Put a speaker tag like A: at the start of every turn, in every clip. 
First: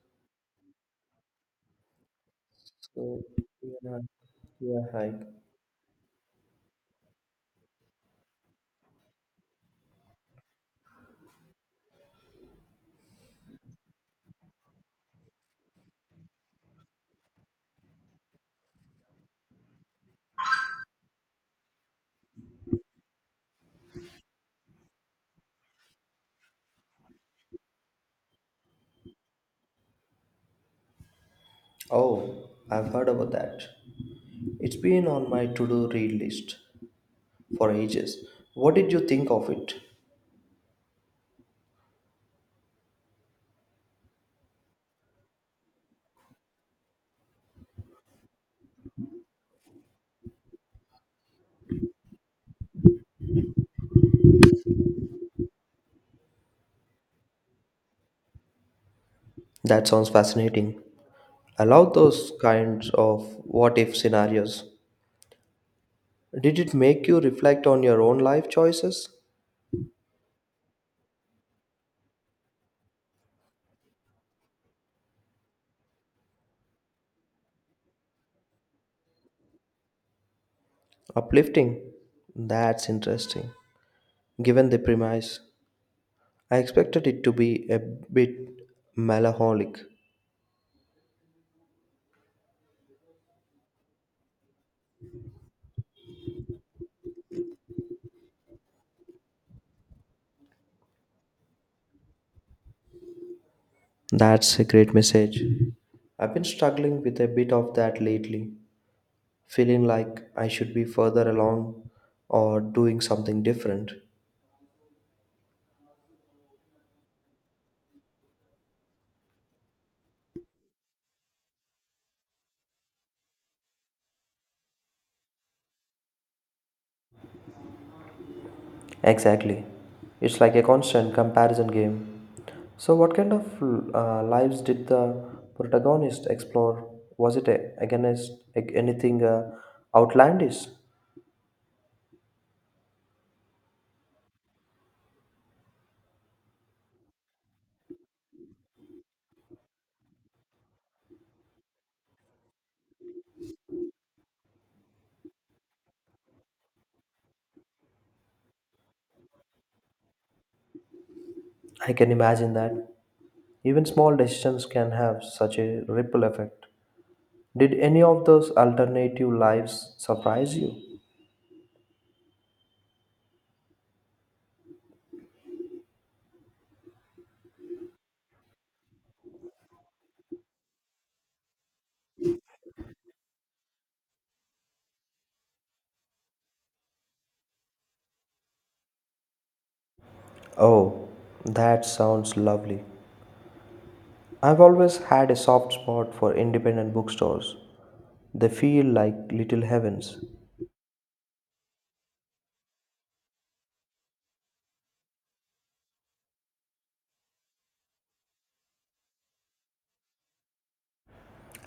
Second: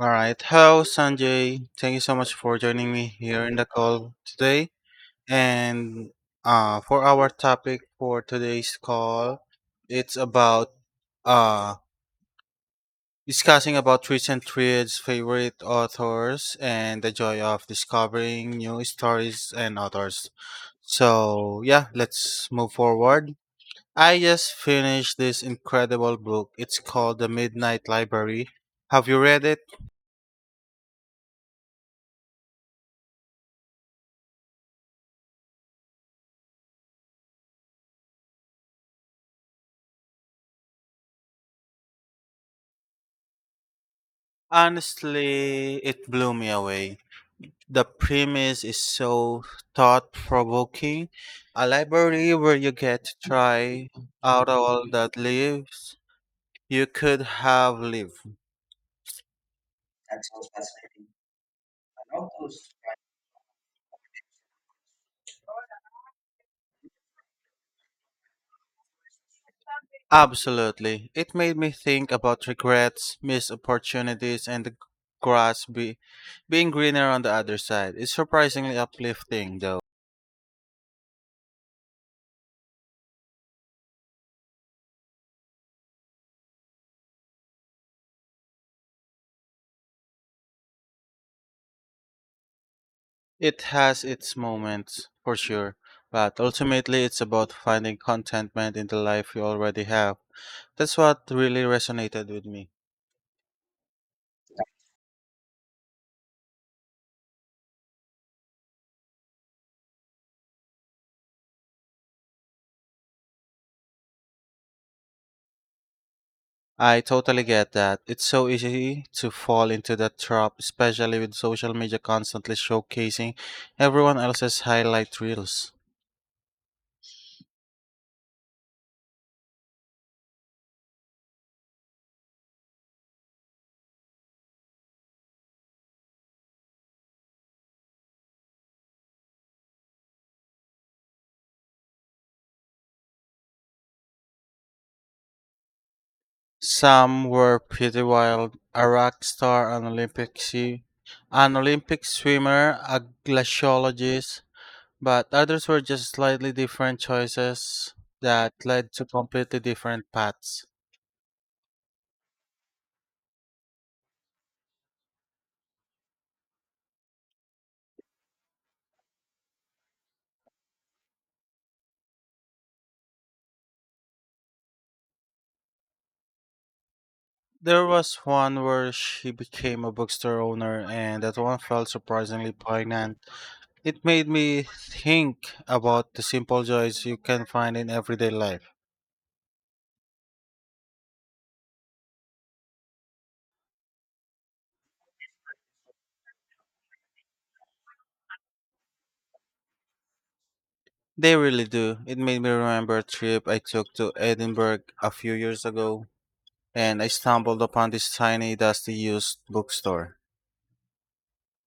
A: All right. Hello, Sanjay. Thank you so much for joining me
B: So
A: here in the
B: yeah,
A: call today.
B: yeah, hike.
A: And For our topic for today's call, it's about uh, discussing about recent reads, favorite authors, and the joy of discovering new stories and authors. So yeah, let's move forward. I just finished this incredible book. It's called The Midnight Library. Have you read it?
B: Oh, I've heard about that. It's been on my to-do read list for ages. What did you think of it?
A: Honestly, it blew me away. The premise is so thought provoking. A library where you get to try out all that lives you could have lived.
B: That sounds fascinating. I love those kinds of what-if scenarios. Did it make you reflect on your own life choices?
A: Absolutely. It made me think about regrets, missed opportunities, and the grass be- being greener on the other side. It's surprisingly uplifting, though.
B: Uplifting. That's interesting. Given the premise, I expected it to be a bit melancholic.
A: It has its moments, for sure, but ultimately it's about finding contentment in the life you already have. That's what really resonated with me.
B: That's a great message. I've been struggling with a bit of that lately, feeling like I should be further along or doing something different.
A: I totally get that. It's so easy to fall into that trap, especially with social media constantly showcasing everyone else's highlight reels.
B: Exactly. It's like a constant comparison game. So, what kind of lives did the protagonist explore? Was it against like, anything outlandish?
A: Some were pretty wild, a rock star, an Olympic swimmer, a glaciologist, but others were just slightly different choices that led to completely different paths.
B: I can imagine that. Even small decisions can have such a ripple effect. Did any of those alternative lives surprise you?
A: There was one where she became a bookstore owner, and that one felt surprisingly poignant. It made me think about the simple joys you can find in everyday life.
B: Oh, that sounds lovely. I've always had a soft spot for independent bookstores. They feel like little heavens.
A: They really do. It made me remember a trip I took to Edinburgh a few years ago, and I stumbled upon this tiny, dusty used bookstore.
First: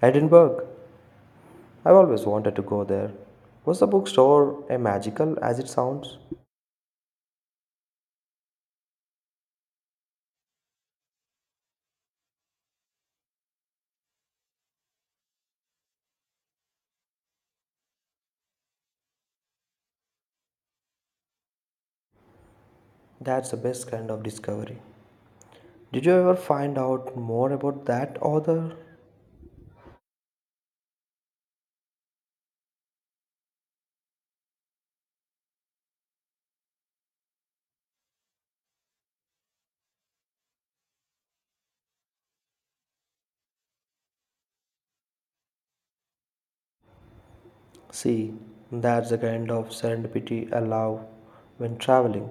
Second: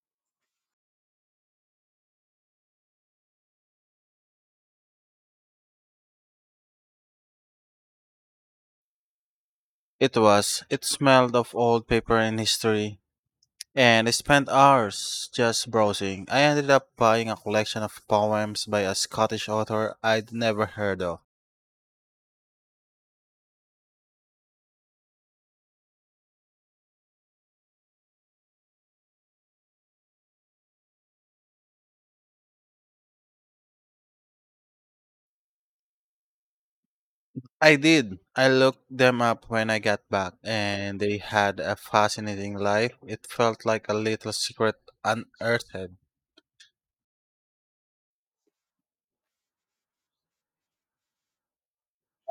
B: Edinburgh, I've always wanted to go there. Was the bookstore as magical as it sounds?
A: It was. It smelled of old paper and history, and I spent hours just browsing. I ended up buying a collection of poems by a Scottish author I'd never heard of.
B: That's the best kind of discovery. Did you ever find out more about that author?
A: I did. I looked them up when I got back, and they had a fascinating life. It felt like a little secret unearthed.
B: See, that's the kind of serendipity I love when traveling.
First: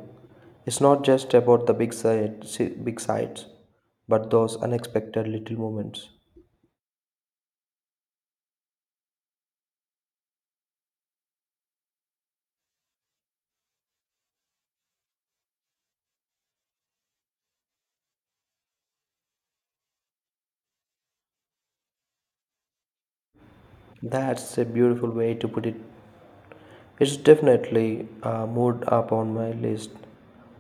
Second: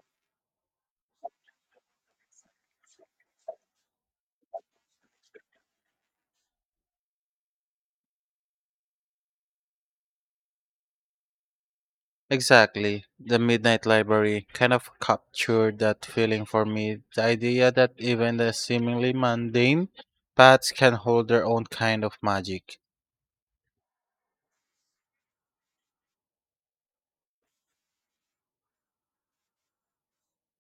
B: It's not just about the big sights, but those unexpected little moments.
A: Exactly. The Midnight Library kind of captured that feeling for me. The idea that even the seemingly mundane paths can hold their own kind of magic.
B: That's a beautiful way to put it. It's definitely a mood up on my list.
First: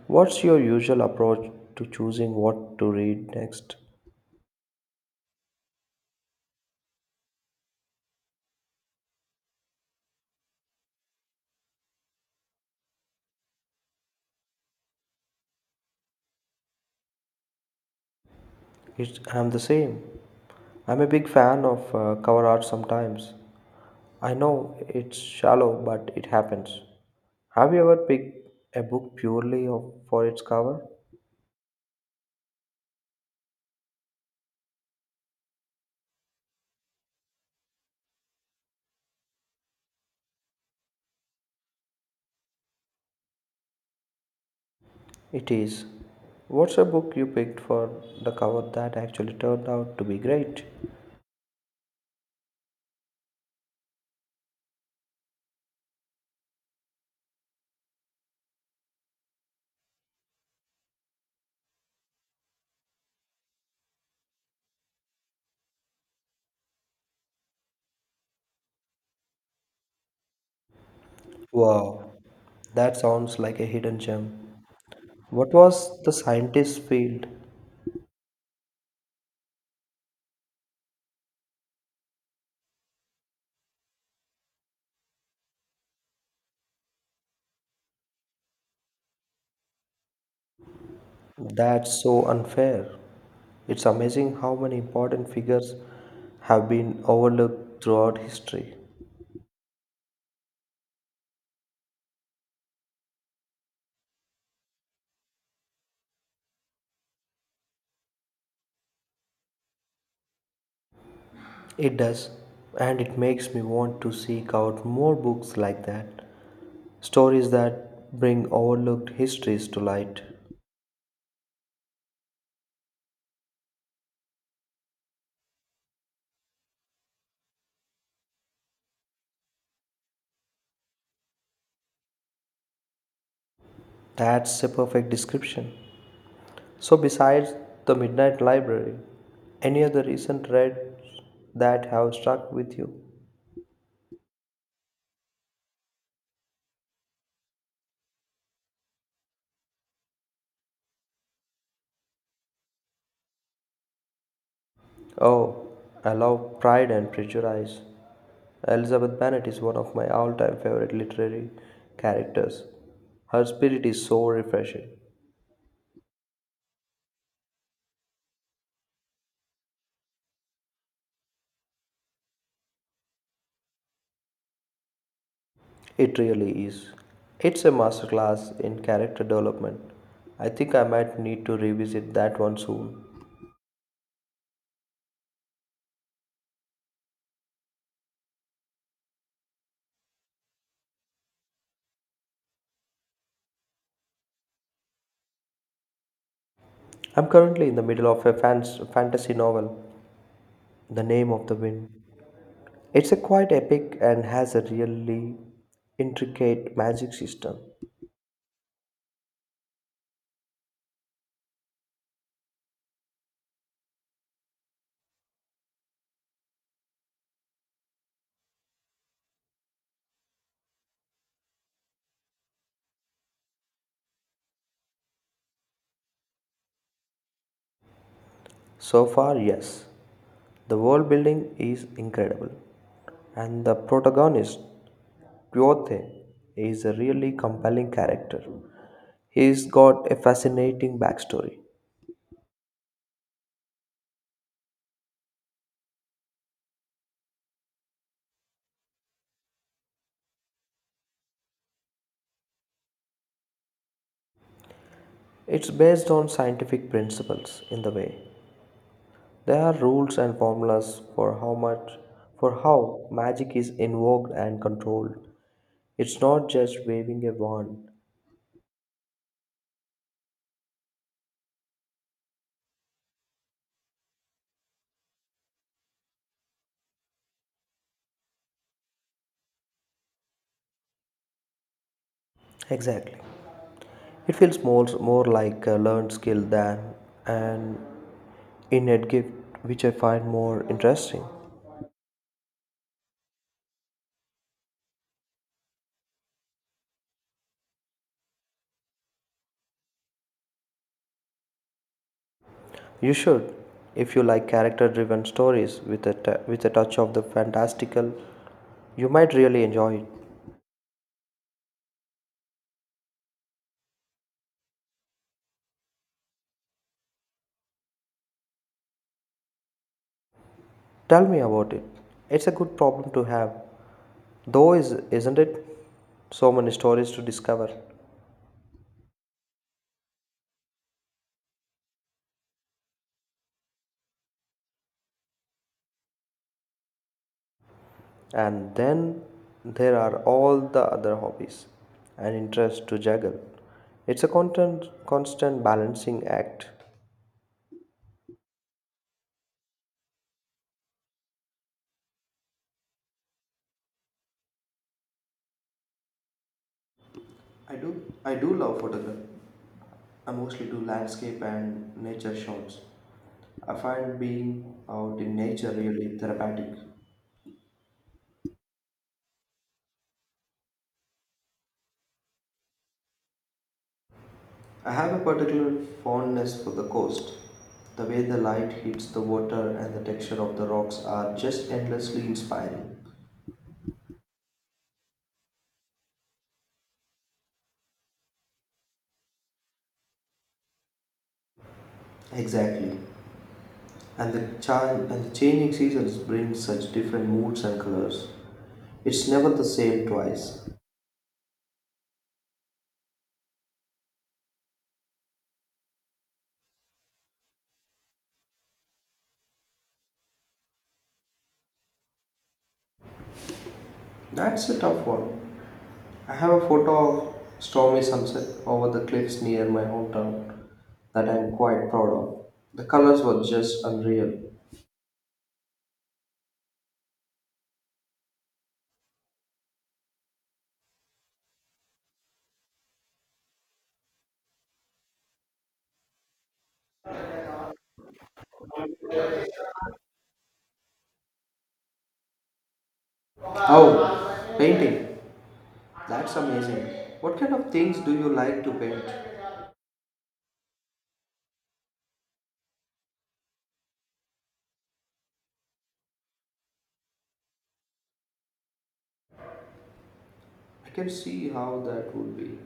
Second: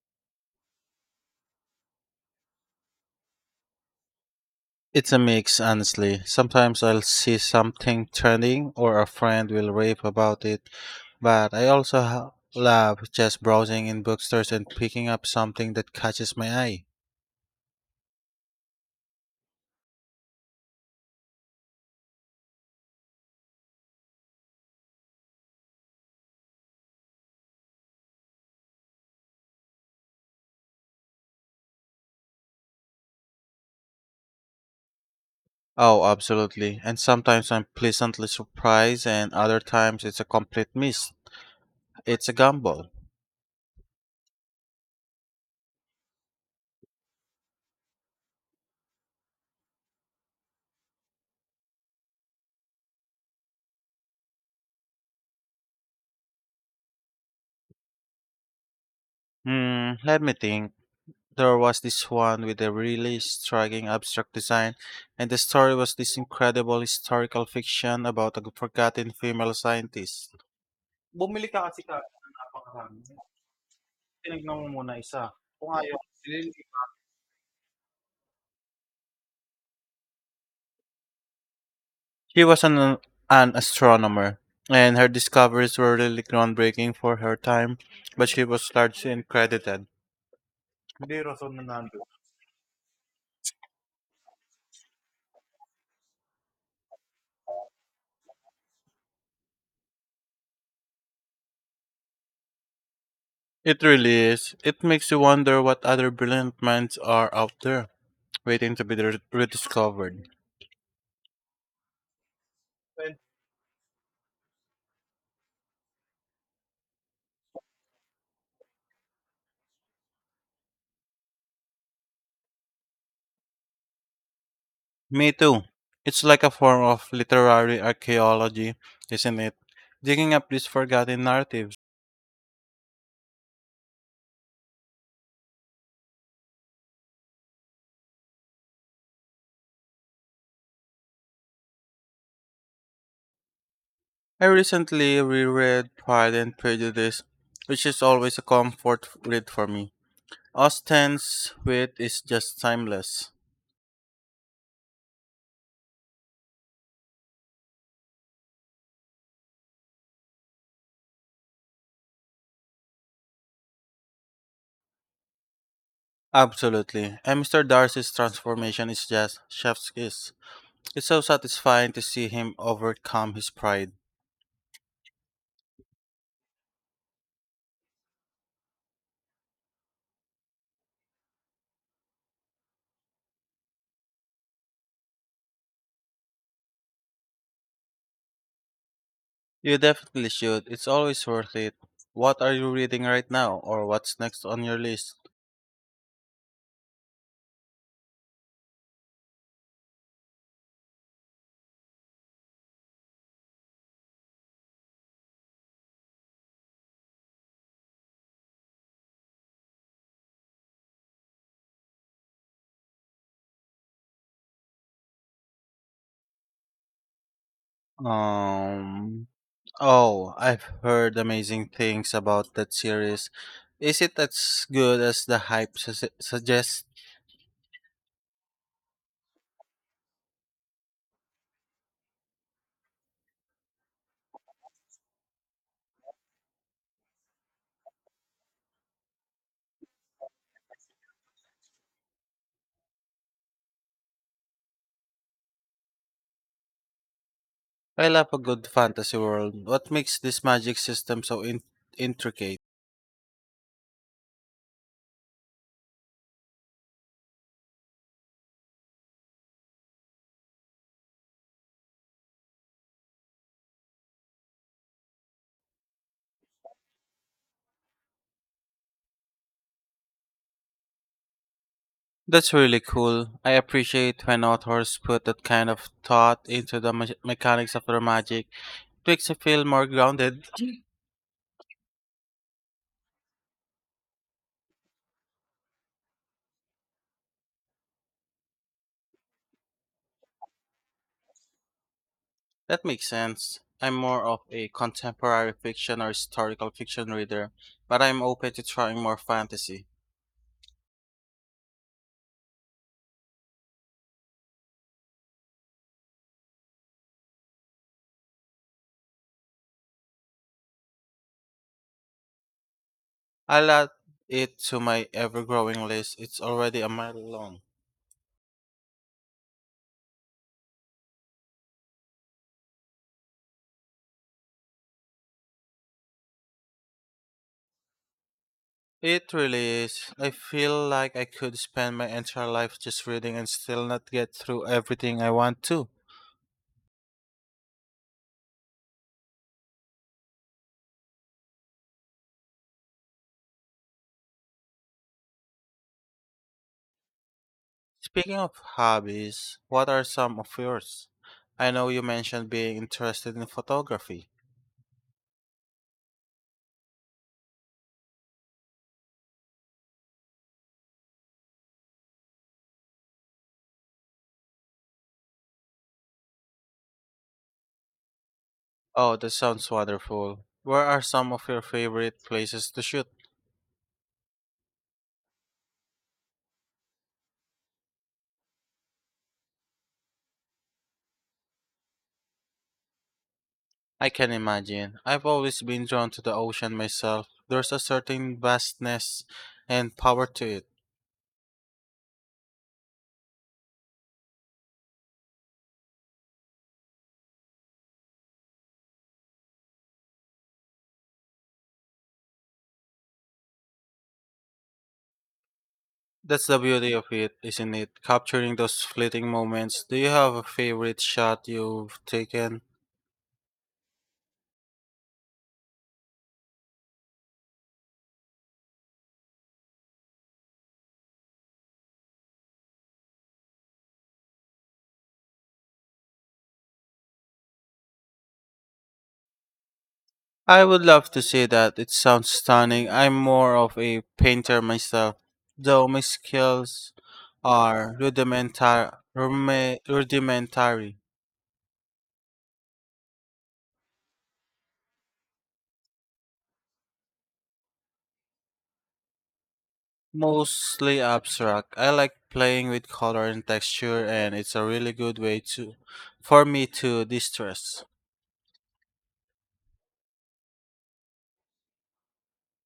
B: What's your usual approach to choosing what to read next?
A: It's a mix, honestly. Sometimes I'll see something trending or a friend will rave about it, but I also love just browsing in bookstores and picking up something that catches my eye.
B: I'm the same. I'm a big fan of cover art sometimes. I know it's shallow, but it happens. Have you ever picked a book purely for its cover?
A: Oh, absolutely. And sometimes I'm pleasantly surprised, and other times it's a complete miss. It's a gamble.
B: It is. What's a book you picked for the cover that actually turned out to be great?
A: Hmm, let me think. There was this one with a really striking abstract design, and the story was this incredible historical fiction about a forgotten female scientist. Bumili ka kasi ka.
B: Wow, that sounds like a hidden
A: Tinignan
B: gem.
A: mo muna isa,
B: What
A: kung ayaw
B: was the
A: silili-
B: scientist's field?
A: She was an astronomer, and her discoveries were really groundbreaking for her time, but she was largely uncredited. Hindi rason na
B: That's
A: nandun.
B: so unfair. It's amazing how many important figures have been overlooked throughout history.
A: It really is. It makes you wonder what other brilliant minds are out there, waiting to be rediscovered.
B: It does, and
A: Well,
B: it makes me want to seek out more books like that. Stories that bring overlooked histories to light.
A: me too. It's like a form of literary archaeology, isn't it? Digging up these forgotten narratives.
B: That's a perfect description. So, besides The Midnight Library, any other recent reads that have struck with you?
A: I recently reread Pride and Prejudice, which is always a comfort read for me. Austen's wit is just timeless.
B: Oh, I love Pride and Prejudice. Elizabeth Bennet is one of my all time favorite literary characters. Her spirit is so refreshing.
A: Absolutely. And Mr. Darcy's transformation is just chef's kiss. It's so satisfying to see him overcome his pride.
B: It really is. It's a masterclass in character development. I think I might need to revisit that one soon.
A: You definitely should. It's always worth it. What are you reading right now or what's next on your list?
B: I'm currently in the middle of a fantasy novel, The Name of the Wind. It's a quite epic and has a really intricate magic system.
A: Um Oh, I've heard amazing things about that series. Is it as good as the suggests?
B: So far, yes. The world building is incredible. And the protagonist, Quote, is a really compelling character. He's got a fascinating backstory.
A: I love a good fantasy world. What makes this magic system so intricate?
B: It's based on scientific principles in the way. There are rules and formulas for how much for how magic is invoked and controlled. It's not just waving a wand.
A: That's really cool. I appreciate when authors put that kind of thought into the mechanics of their magic. It makes me feel more grounded.
B: Exactly. It feels more like a learned skill than an innate gift, which I find more interesting.
A: That makes sense. I'm more of a contemporary fiction or historical fiction reader, but I'm open to trying more fantasy.
B: You should, if you like character driven stories with with a touch of the fantastical, you might really enjoy it.
A: I'll add it to my ever growing list. It's already a mile long.
B: Tell me about it. It's a good problem to have. Though is isn't it, so many stories to discover.
A: It really is. I feel like I could spend my entire life just reading and still not get through everything I want to.
B: And then there are all the other hobbies and interests to juggle. It's a constant balancing act.
A: Speaking of hobbies, what are some of yours? I know you mentioned being interested in photography.
B: I do I do love photography. I mostly do landscape and nature shots. I find being out in nature really therapeutic.
A: Oh, that sounds wonderful. Where are some of your favorite places to shoot?
B: I have a particular fondness for the coast. The way the light hits the water and the texture of the rocks are just endlessly inspiring.
A: I can imagine. I've always been drawn to the ocean myself. There's a certain vastness and power to it.
B: Exactly. And the child and the changing seasons bring such different moods and colors. It's never the same twice.
A: That's the beauty of it, isn't it? Capturing those fleeting moments. Do you have a favorite shot you've taken?
B: That's a tough one. I have a photo of stormy sunset over the cliffs near my hometown that I'm quite proud of. The colors were just unreal.
A: I would love to say that. It sounds stunning. I'm more of a painter myself, though my skills are rudimentary,
B: Oh, painting. That's amazing. What kind of things do you like to paint?
A: mostly abstract. I like playing with color and texture, and it's a really good way to for me to distress.
B: I can see how that would be.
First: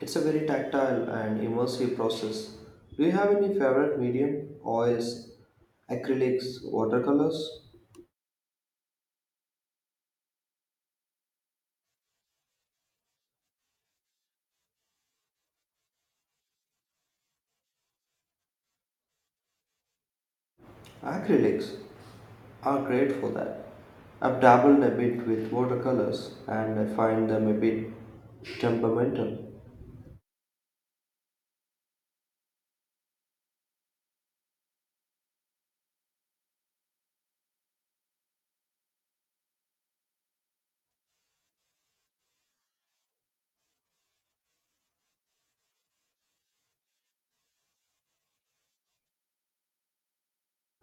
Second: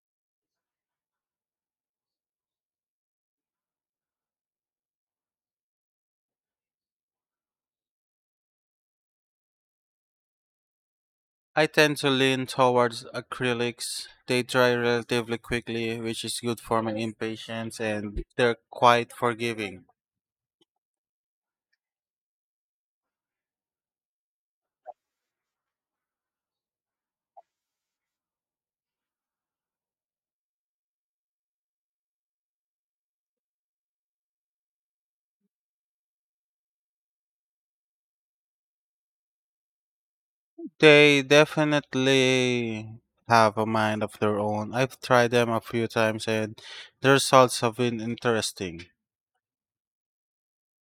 B: It's a very tactile and immersive process. Do you have any favorite medium? Oils, acrylics, watercolors?
A: I tend to lean towards acrylics. They dry relatively quickly, which is good for my impatience, and they're quite forgiving.
B: Acrylics are great for that. I've dabbled a bit with watercolors and I find them a bit temperamental.
A: They definitely have a mind of their own. I've tried them a few times, and the results have been interesting.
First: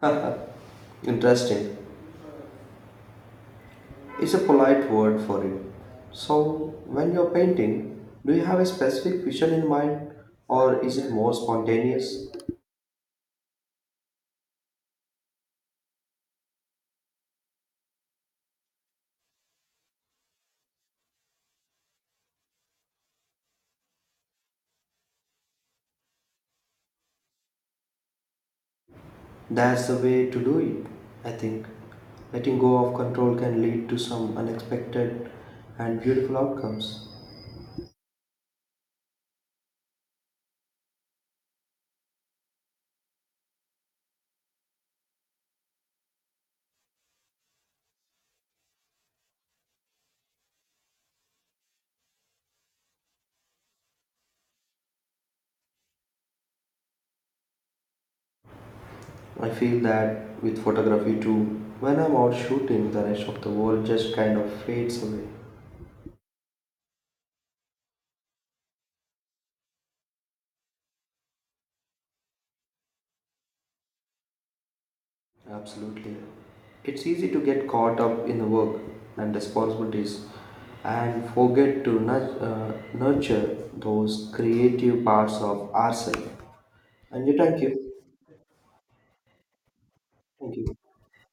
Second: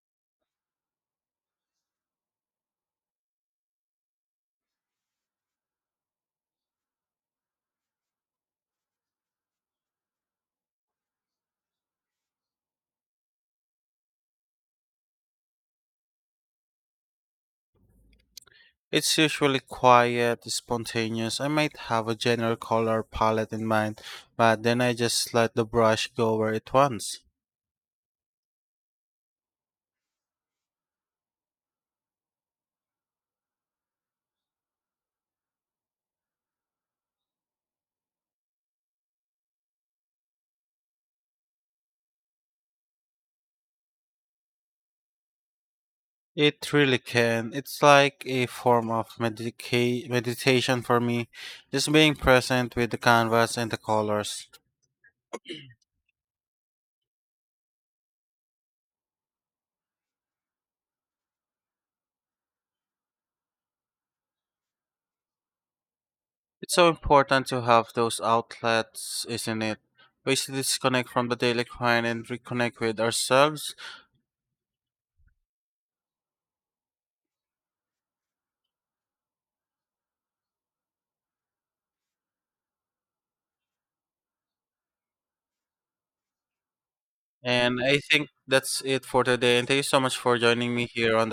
B: Haha, interesting. It's a polite word for it. So, when you're painting, do you have a specific vision in mind, or is it more spontaneous?
A: It's usually quiet, spontaneous. I might have a general color palette in mind, but then I just let the brush go where it wants.
B: That's the way to do it, I think. Letting go of control can lead to some unexpected and beautiful outcomes.
A: It really can. It's like a form of meditation for me, just being present with the canvas and the colors.
B: I feel that with photography too. When I'm out shooting, the rest of the world just kind of fades away.
A: It's so important to have those outlets, isn't it? Ways to disconnect from the daily grind and reconnect with ourselves.
B: Absolutely. It's easy to get caught up in the work and responsibilities and forget to nurture those creative parts of ourselves. And you thank
A: And
B: you.
A: I think that's it for today. And thank you so much for
B: Thank
A: joining me
B: you.
A: here on